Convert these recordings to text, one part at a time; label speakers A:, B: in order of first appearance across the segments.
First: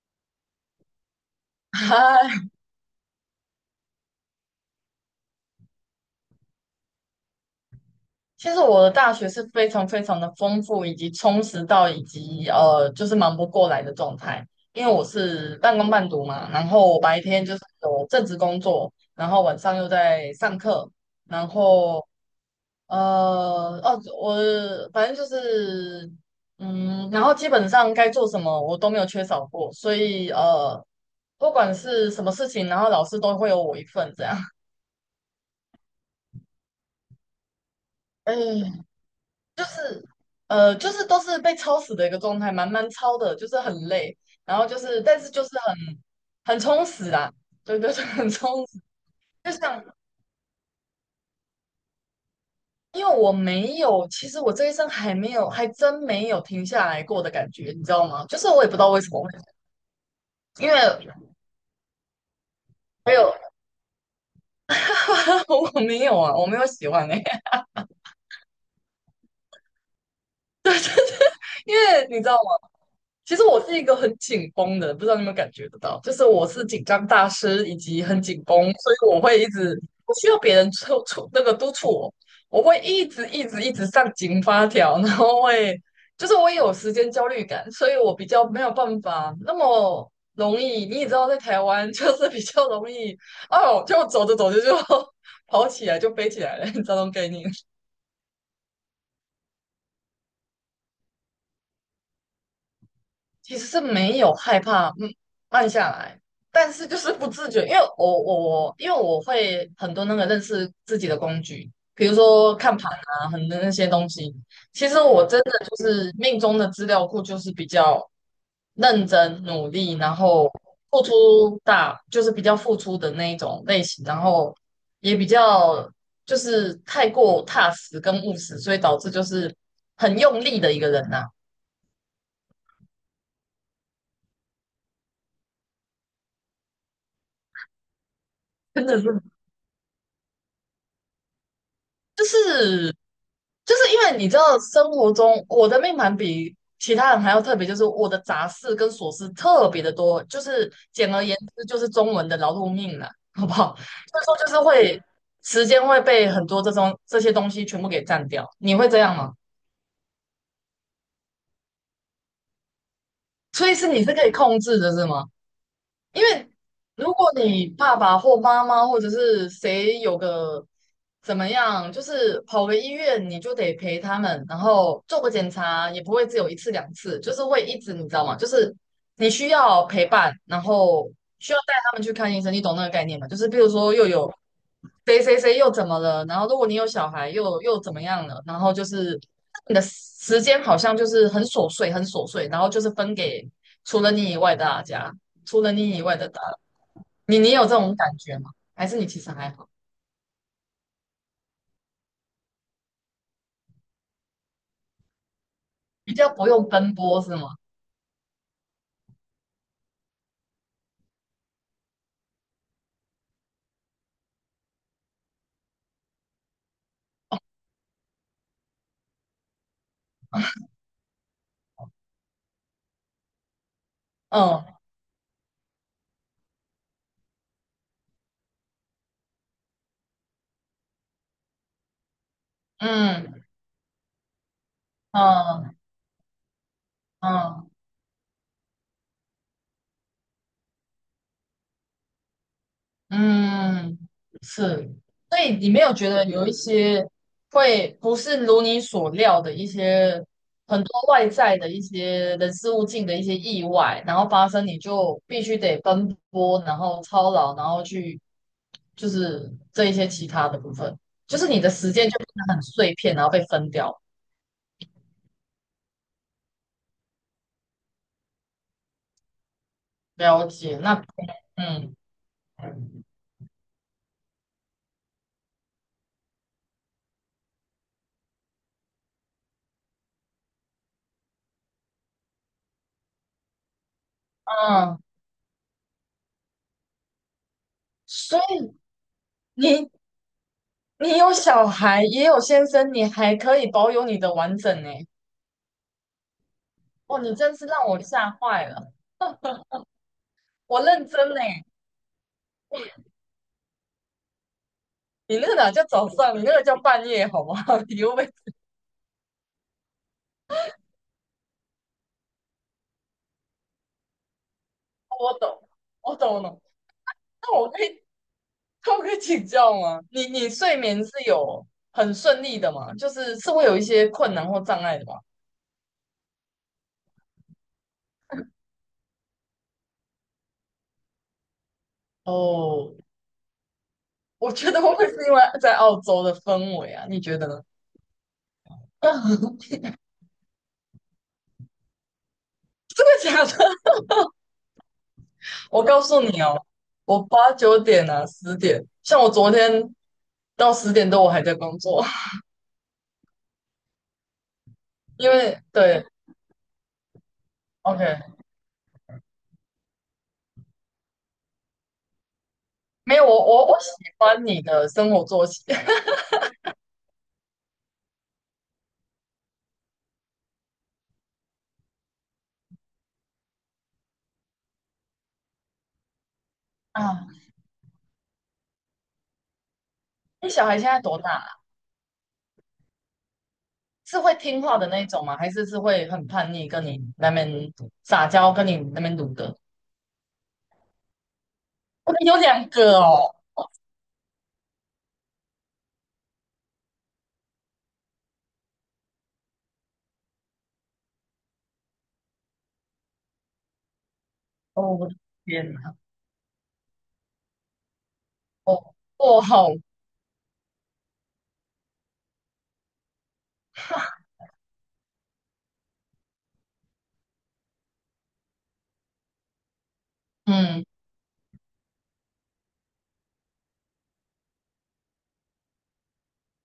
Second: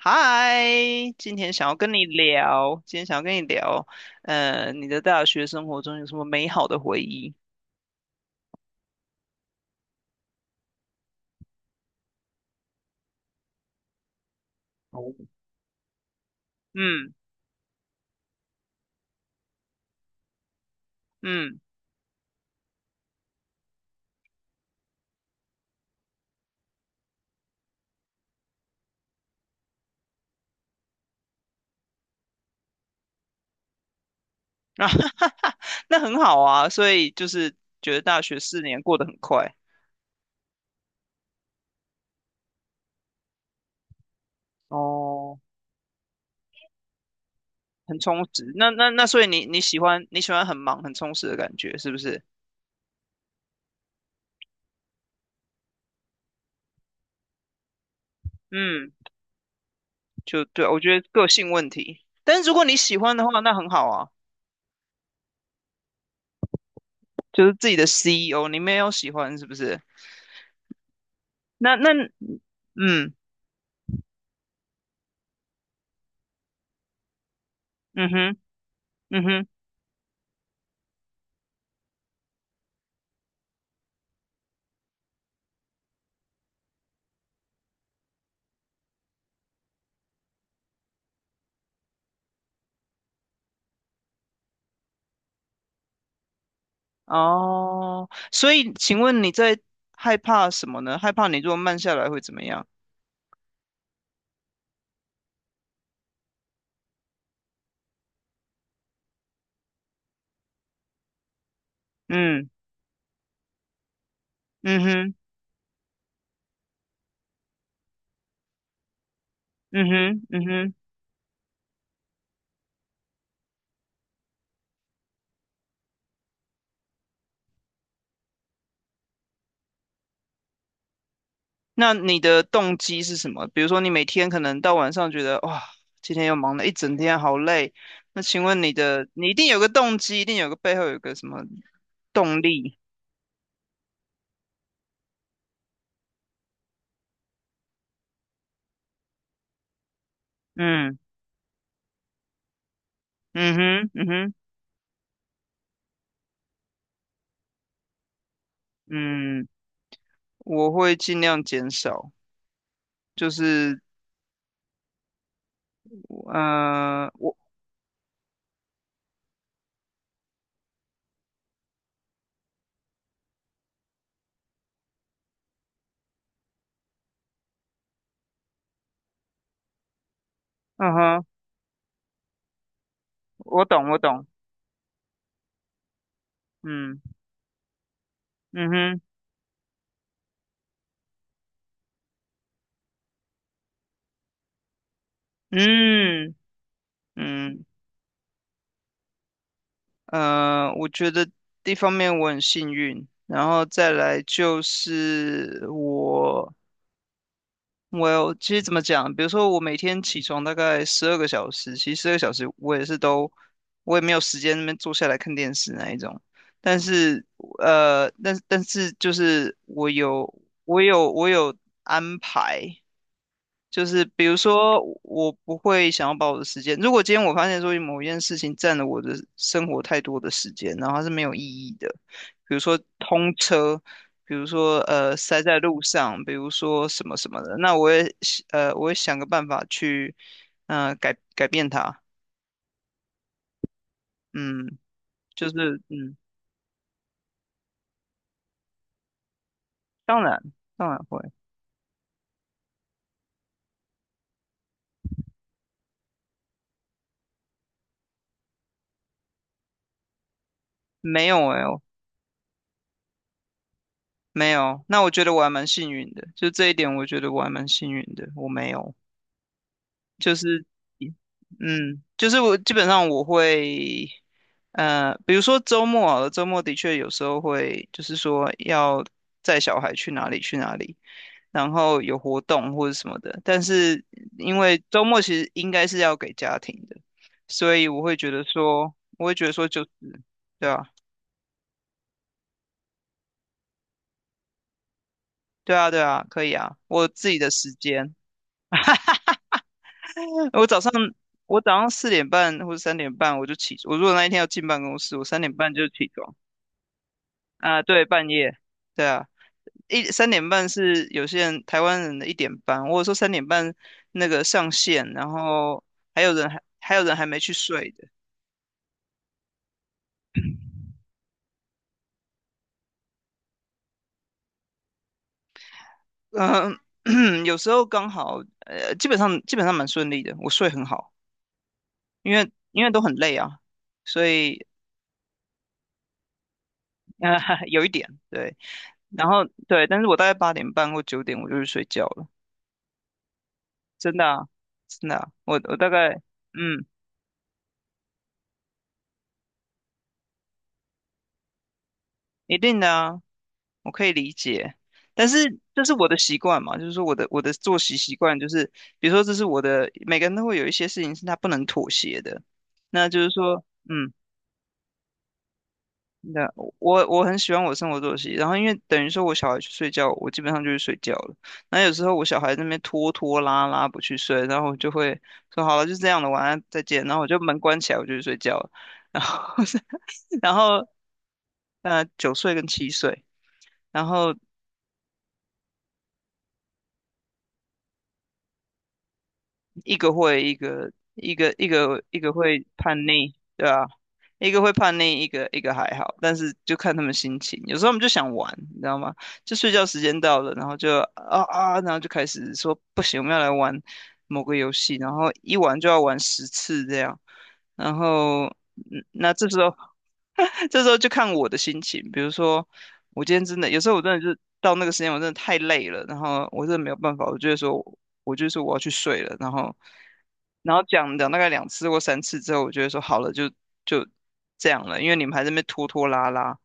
A: 嗨，
B: 嗨，
A: 今天想要跟你聊，你的大学生活中有什么美好的回忆？
B: 其实我的大学是非常的丰富，以及充实到就是忙不过来的状态。因为我
A: 哦，
B: 是半工半读嘛，然后我
A: 嗯
B: 白天就是有正职工作，然后晚上又在上课，然
A: 嗯，
B: 后呃，哦，我反正就是嗯，然后基本上该做什么我都没有缺少过，所以不管是什么事情，然后老师都会有我一份这样。
A: 啊，那很好啊，所以就是觉得大学4年
B: 哎，
A: 过得很快，
B: 就是就是都是被超死的一个状态，蛮超的，就是很累，然后就是但是
A: 哦，
B: 就是很充实啦。对对
A: 很
B: 对，
A: 充
B: 很
A: 实。
B: 充
A: 那
B: 实。
A: 那那，所以你
B: 就
A: 你喜
B: 像
A: 欢你喜欢很忙很充实的感觉，是不是？
B: 因为我没有，其实我这一生还没有，还真没有停下来过的感觉，你知道吗？就是我也不知道
A: 嗯，
B: 为什么，
A: 就对，
B: 因
A: 我
B: 为
A: 觉得个性问题。但是如果你喜
B: 没
A: 欢的
B: 有
A: 话，那很好啊，
B: 我没有啊，我没有喜欢哎、
A: 就是自己的 CEO，你没有喜欢是不是？
B: 因
A: 那
B: 为你知道。
A: 嗯
B: 其实我是一个很紧绷的，不知道你有没有感觉得到，就是我是紧张大师，以及
A: 嗯
B: 很
A: 哼。
B: 紧绷，所以我
A: 嗯
B: 会一
A: 哼，
B: 直不需要别人促促那个督促我，我会一直上紧发条，然后会就是我也有时间焦虑感，所以我比较没有办法那么容易，你也知道在台湾 就是比较容易哦，就走着走着就 跑起来就飞起来了，你知道这种概念。
A: 哦，所以请问你在害怕什么呢？害怕你如果慢下来会怎么样？
B: 其实是没有害怕，嗯，慢下来，但是就是不自觉，因为我会很多那个认识自己的工具，比如
A: 嗯
B: 说看盘啊，很多那些东西。
A: 嗯
B: 其实
A: 哼
B: 我真的就是命中的资料库，就是比较认真努
A: 嗯
B: 力，然
A: 哼嗯
B: 后
A: 哼，
B: 付出大，就是比较付出的那一种类型，然后也比较就是太过踏实跟务实，所以导致就是很用力的一个人呐、
A: 那你的动机是什么？比如说你每天可能到晚上觉得哇，今天又忙了一整天，好累。那请问你
B: 真的
A: 的，
B: 是。
A: 你一定有个动机，一定有个背后有个什么
B: 就
A: 动力？
B: 是就是因为你知道，生活中我的命盘比其他人还要特别，就是我的杂事跟琐事特别的多，就是
A: 嗯
B: 简而言之，就是中文的劳碌命了，好不
A: 嗯
B: 好？
A: 哼嗯
B: 所以
A: 哼
B: 说就是会时间会被很多这种这些东西全部给占掉，你会这样吗？
A: 嗯，我会尽量减少，就
B: 所以
A: 是
B: 是你是可以控制的，是吗？因为
A: 呃，
B: 如果
A: 我
B: 你爸爸或妈妈或者是谁有个怎么样，就是跑个医院，你就得陪他们，然后做个检查，也不会只有一次两次，就是会一直，你知道吗？就是你需要陪伴，然
A: 嗯
B: 后
A: 哼，
B: 需要带他们去看医生，你懂那个概念吗？就是比
A: 我
B: 如
A: 懂
B: 说
A: 我
B: 又
A: 懂，
B: 有谁谁谁又怎么了，然后如果你有
A: 嗯
B: 小孩又怎么样了，然
A: 嗯
B: 后就
A: 哼。
B: 是你的时间好像就是很琐碎，很琐碎，然后就是分给除了你以外的大家。除了你以外的
A: 嗯
B: 打扰，你你有
A: 嗯
B: 这种感觉吗？还是你其实还好，
A: 呃，我觉得一方面我很幸运，然后再来就是
B: 比较不
A: 我，
B: 用奔波是吗？
A: 其实怎么讲，比如说我每天起床大概十二个小时，其实十二个小时我也是都，我也没有时间那边坐下来看电视那一种，但是但是就是我有安排，就是比如
B: 嗯
A: 说，我不会想要把我的时间，如果今天我发现说某一件事情占了我的生活太多的时间，然后它是没有意义的，比如说通
B: 嗯
A: 车，比如说塞在
B: 嗯
A: 路上，比如说什么什么的，
B: 嗯
A: 那我也我会想个办法去改变它，
B: 嗯，
A: 嗯，
B: 是。所
A: 就
B: 以你没
A: 是
B: 有觉得有一些会不是如你所料的一
A: 当
B: 些
A: 然
B: 很
A: 当然
B: 多
A: 会，
B: 外在的一些人事物境的一些意外，然后发生，你就必须得奔波，然后操劳，然后去就是这一些其他的部分，
A: 没
B: 就是
A: 有
B: 你
A: 哎、
B: 的时间就变得很碎片，然后被分掉。
A: 没有，那我觉得我还蛮幸运的，就这一点，我觉得我还蛮幸运的，我没有。就
B: 了
A: 是
B: 解。那嗯
A: 就是我基本上我会，比如说周末好了周末的确有时候会，就是说要载小孩去哪里去哪里，然后有活动或者什么的。但是因为
B: 嗯，
A: 周末其实应该是要给家庭的，所以
B: 所以
A: 我会觉得说就
B: 你
A: 是，对啊，
B: 有小孩，也有先生，你还可以保有你的完整呢。
A: 对啊，对啊，可以啊，我有
B: 哦，
A: 自
B: 你
A: 己的
B: 真是
A: 时
B: 让我
A: 间。
B: 吓坏了。
A: 我早
B: 我
A: 上
B: 认真呢，
A: 我早上4点半或者三点半我就起，我如果那一天要进办公室，我
B: 你
A: 三
B: 那
A: 点
B: 个哪
A: 半
B: 叫
A: 就
B: 早
A: 起床。
B: 上，你那个叫半夜，好不好？
A: 啊，
B: 你
A: 对，
B: 又被
A: 半夜，对啊，三点半是有些人台湾人的1点半，或者说三点半那个上线，然
B: 我懂，
A: 后
B: 我懂了。
A: 还有人还没去
B: 那我可
A: 睡
B: 以，
A: 的，
B: 那我可以请教吗？你你睡眠是有很顺利的吗？就是是会有一些困难或障碍的吗？
A: 嗯、有时候刚好，基本上蛮顺利的，我睡很好，因为
B: 哦，
A: 都很累啊，所
B: 我
A: 以
B: 觉得会不会是因为在澳洲的氛围啊？你
A: 呃
B: 觉得呢？
A: 有一点对，然后对，但是我大概8点半或9点我就去睡觉了，
B: 真的假的？
A: 真的啊，真的啊我
B: 我
A: 大
B: 告
A: 概
B: 诉你哦，
A: 嗯，
B: 我八九点啊，十点，像我昨天到十点多我还在工作，
A: 一定的啊，我可以理解，但
B: 因
A: 是
B: 为
A: 这是
B: 对
A: 我的习惯嘛，就是说我的作息习惯
B: ，OK，
A: 就是，比如说这是我的，每个人都会有一些事情是他不能妥协的，那
B: 没
A: 就
B: 有
A: 是
B: 我
A: 说，
B: 我我喜欢你的生活作息
A: 那我很喜欢我的生活作息，然后因为等于说我小孩去睡觉，我基本上就去睡觉了，那有时候我小孩在那边拖拖拉拉不去睡，然后我就会说好了，就这样了，晚安，再见，然后我
B: 啊。
A: 就门关起来，我就去睡觉了，然后
B: 你
A: 然
B: 小孩现
A: 后
B: 在多大了？
A: 9岁跟7岁。然
B: 是
A: 后
B: 会听话的那一种吗？还是是会很叛逆，跟你那边撒娇，跟你那边撸的？
A: 一个会一个一个一个
B: 我
A: 一
B: 们
A: 个
B: 有
A: 会
B: 两个
A: 叛逆，
B: 哦，
A: 对啊，一个会叛逆，一个还好，但是就看他们心情。有时候我们就想玩，你知道吗？就睡觉时间到了，然后就啊啊，然后就开始说不行，我们要来玩某个游
B: 哦，
A: 戏，
B: 我
A: 然
B: 的
A: 后一
B: 天
A: 玩就
B: 哪，
A: 要玩10次这样。然后
B: 哦，
A: 嗯那
B: 哦，
A: 这时
B: 好，
A: 候 这时候就看我的心情，比如说我今天真的有时候我真的就是到那个时间我真的太累了，然后我真的没有办法，我就说我要去睡了，然后
B: 嗯，
A: 讲讲大概2次或3次之后，我觉得说好了，就这样了，因为你们还在那边拖拖拉拉。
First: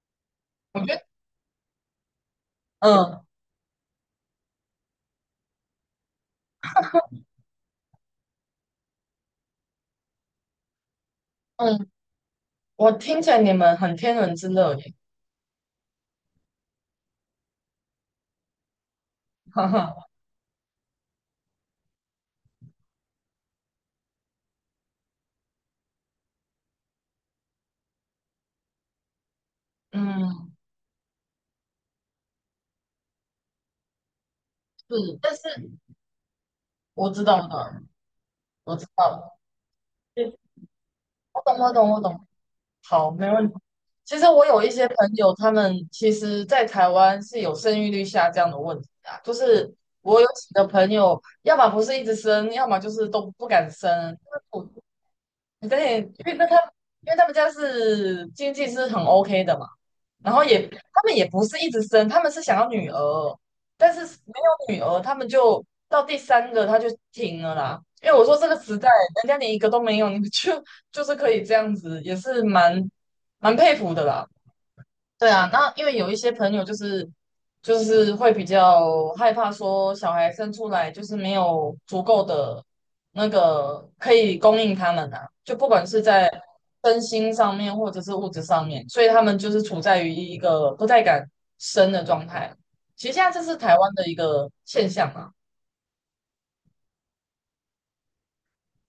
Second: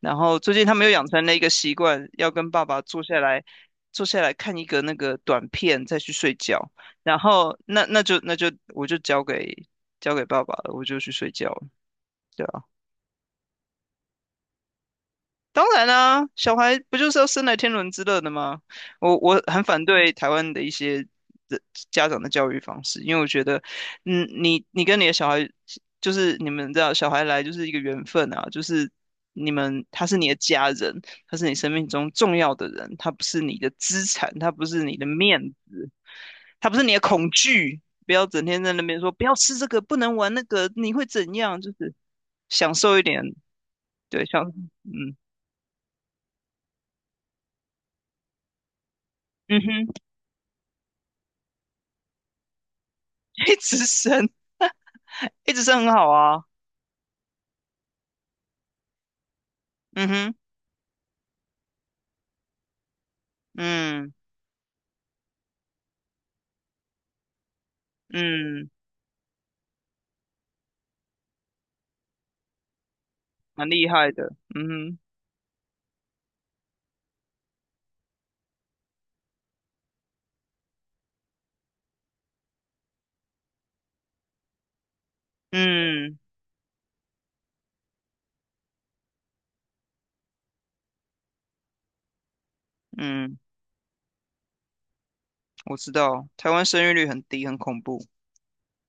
A: 然后最近他
B: 我
A: 们又
B: 觉
A: 养
B: 得，
A: 成了一个习惯，要跟爸爸
B: 嗯
A: 坐下来看一个那个短片，再去睡觉。然后那就我就交给爸爸了，我就去睡觉了。
B: 嗯，
A: 对啊
B: 我听起来你们很天伦之乐耶，
A: 当然啦，小孩不就是要生来天伦之乐的吗？我 很
B: 哈
A: 反
B: 哈，
A: 对台湾的一些的家长的教育方式，因为我觉得，你跟你的小孩，就是你们知道，小孩来就是一个缘分啊，就是你们他是你的
B: 嗯，
A: 家人，他是你生命中重要的人，他不是你的资产，他不是你的
B: 是，但是。
A: 面子，他不是你的
B: 我知
A: 恐
B: 道，
A: 惧，不要整天在
B: 我
A: 那
B: 知
A: 边说不要
B: 道，
A: 吃这个，不能玩
B: 对，
A: 那个，你会怎
B: 我懂，
A: 样？就
B: 我懂，
A: 是
B: 我懂。
A: 享受一
B: 好，
A: 点，
B: 没问题。其实
A: 对，
B: 我有一些朋
A: 嗯
B: 友，他们其实在台湾是有生育率下降的问题啊。就
A: 嗯
B: 是
A: 哼。
B: 我有几个朋友，要么不是一直生，要么就是都 不
A: 一
B: 敢
A: 直
B: 生。
A: 升，
B: 我
A: 一直
B: 有
A: 升很
B: 点，
A: 好啊，
B: 因为他们家是经济是很 OK 的嘛。
A: 嗯哼，
B: 然后也他们也不是一直生，他们是想要女儿，但是
A: 嗯
B: 没有女儿，他们就到第三个他就停了啦。因为我说这个
A: 嗯，
B: 时代，人家连一个都没有，你们就就是可以这样子，也是蛮
A: 蛮
B: 佩
A: 厉
B: 服的
A: 害
B: 啦。
A: 的，嗯哼，
B: 对啊，那因为有一些朋友就是会比较害怕说小孩生出来就是没有足够的那个可以供应他们啊，就不管是
A: 嗯
B: 在身心上面或者是物质上面，所以他们就是处在于一个不太敢生的状态。其实现在
A: 嗯，
B: 这是台湾的一个现象啊。
A: 我知道，台湾生育率很低，很恐怖，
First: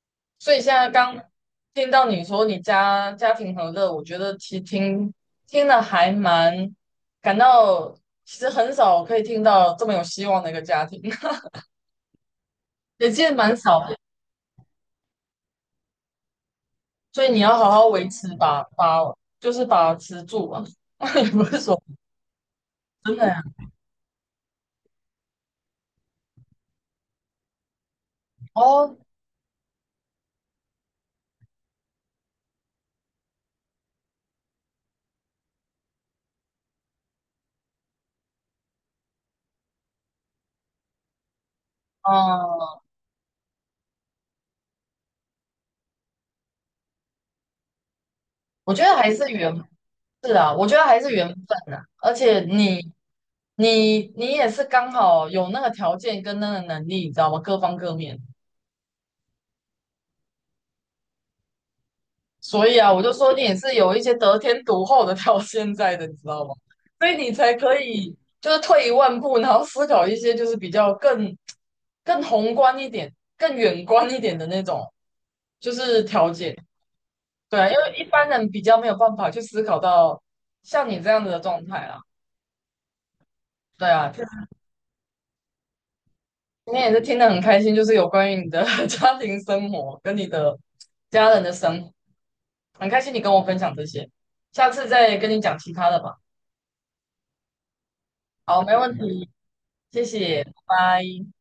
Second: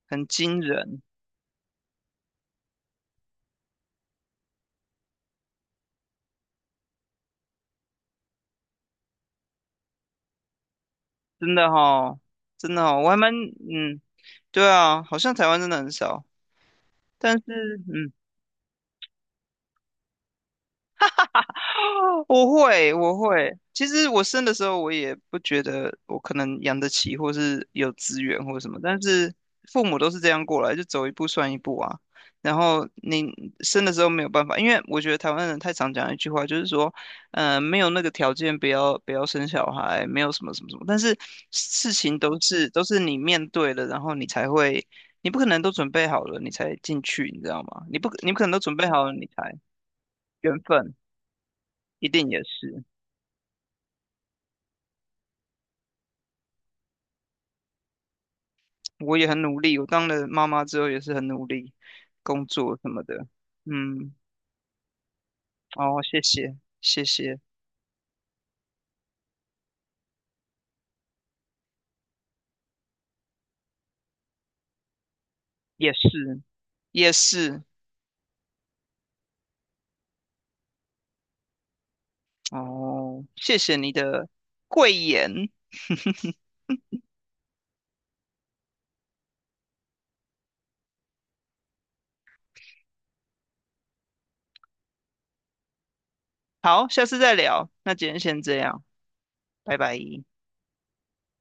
A: 很
B: 所以
A: 惊
B: 现在
A: 人，
B: 刚听到你说你家家庭和乐，我觉得其实听了还蛮感到，其实很少可以听到这么有希望的一个家庭，
A: 真的哈，真的哈，我
B: 也
A: 还
B: 其
A: 蛮，
B: 实蛮少的。
A: 对啊，好像台湾真的很少，
B: 所以
A: 但
B: 你
A: 是，
B: 要好好维
A: 嗯
B: 持就是把持住啊，也不是说
A: 我会，
B: 真
A: 我
B: 的呀、
A: 会。其实我生的时候，我也不觉得我可能养得起，或是有资源或什么。
B: 哦，
A: 但是父母都是这样过来，就走一步算一步啊。然后你生的时候没有办法，因为我觉得台湾人太常讲一句话，就是说，没有那个条件，不要生小孩，没有什么什么什么。但是事情都是都
B: 嗯，
A: 是你面对了，然后你才会，你不可能都准备好了，你才进去，你知道吗？你不可能都
B: 我
A: 准
B: 觉
A: 备
B: 得
A: 好了，
B: 还
A: 你
B: 是缘
A: 才
B: 是啊，
A: 缘
B: 我觉得
A: 分
B: 还是缘分啊，
A: 一
B: 而
A: 定也
B: 且你
A: 是。
B: 你你也是刚好有那个条件跟那个能力，你知道吗？各方各面。
A: 我也很努力，我当了妈妈之后也是很努力工
B: 所
A: 作
B: 以
A: 什
B: 啊，我
A: 么
B: 就
A: 的。
B: 说你也是有一
A: 嗯，
B: 些得天独厚的 到现在
A: 哦，
B: 的，你
A: 谢
B: 知道吗？
A: 谢，谢
B: 所以你
A: 谢，
B: 才可以就是退一万步，然后思考一些就是比较更宏观一点、更远观一点的那种，就
A: 也
B: 是条
A: 是，
B: 件。
A: 也
B: 对
A: 是，
B: 啊，因为一般人比较没有办法去思考到像你这样子的状态啦。
A: 哦，谢谢
B: 对
A: 你
B: 啊，就
A: 的
B: 是
A: 贵言。
B: 今天也是听得很开心，就是有关于你的 家庭生活跟你的家人的生活，很开心你跟我分享这些，下次再跟你讲其他的吧。
A: 好，下次再聊，那今天先这
B: 好，没
A: 样，
B: 问题。
A: 拜拜。
B: 谢谢，拜拜。